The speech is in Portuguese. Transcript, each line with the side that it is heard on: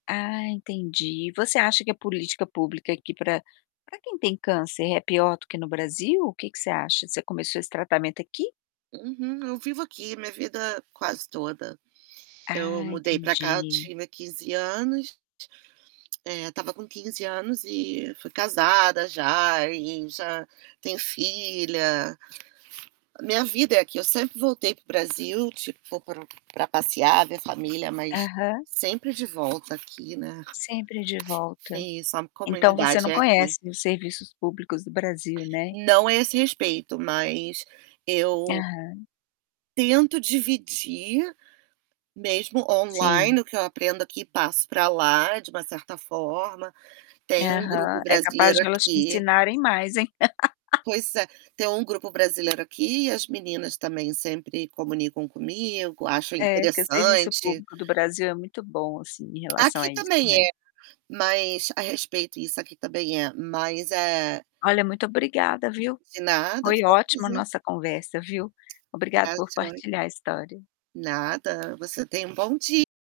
left: Ah, entendi, você acha que a política pública aqui para para quem tem câncer é pior do que no Brasil? O que que você acha? Você começou esse tratamento aqui?
right: Uhum, eu vivo aqui minha vida quase toda. Eu
left: Ah,
right: mudei para cá eu
left: entendi.
right: tive 15 anos eh, estava com 15 anos e fui casada já e já tenho filha. A minha vida é aqui, eu sempre voltei para o Brasil tipo vou para passear, ver família mas,
left: Aham.
right: sempre de volta aqui, né.
left: Sempre de
right: É
left: volta.
right: isso, a
left: Então, você
right: comunidade
left: não
right: é aqui.
left: conhece os serviços públicos do Brasil, né?
right: Não a esse respeito mas, eu
left: Aham.
right: tento dividir, mesmo
left: Sim.
right: online o que eu aprendo aqui passo para lá de uma certa forma, tem um grupo
left: Aham, é capaz
right: brasileiro
left: de elas te
right: aqui.
left: ensinarem mais, hein.
right: Pois é, tem um grupo brasileiro aqui e as meninas também sempre comunicam comigo, acham
left: É, que o serviço
right: interessante.
left: público do Brasil é muito bom assim em relação
right: Aqui
left: a isso,
right: também
left: né.
right: é, mas a respeito isso aqui também é mas é
left: Olha muito obrigada, viu.
right: De nada,
left: Foi
right: vamos
left: ótimo a
right: fazer.
left: nossa conversa, viu. Obrigado
right: Tá
left: por
right: jóia.
left: partilhar a história.
right: Nada, você tem um bom dia.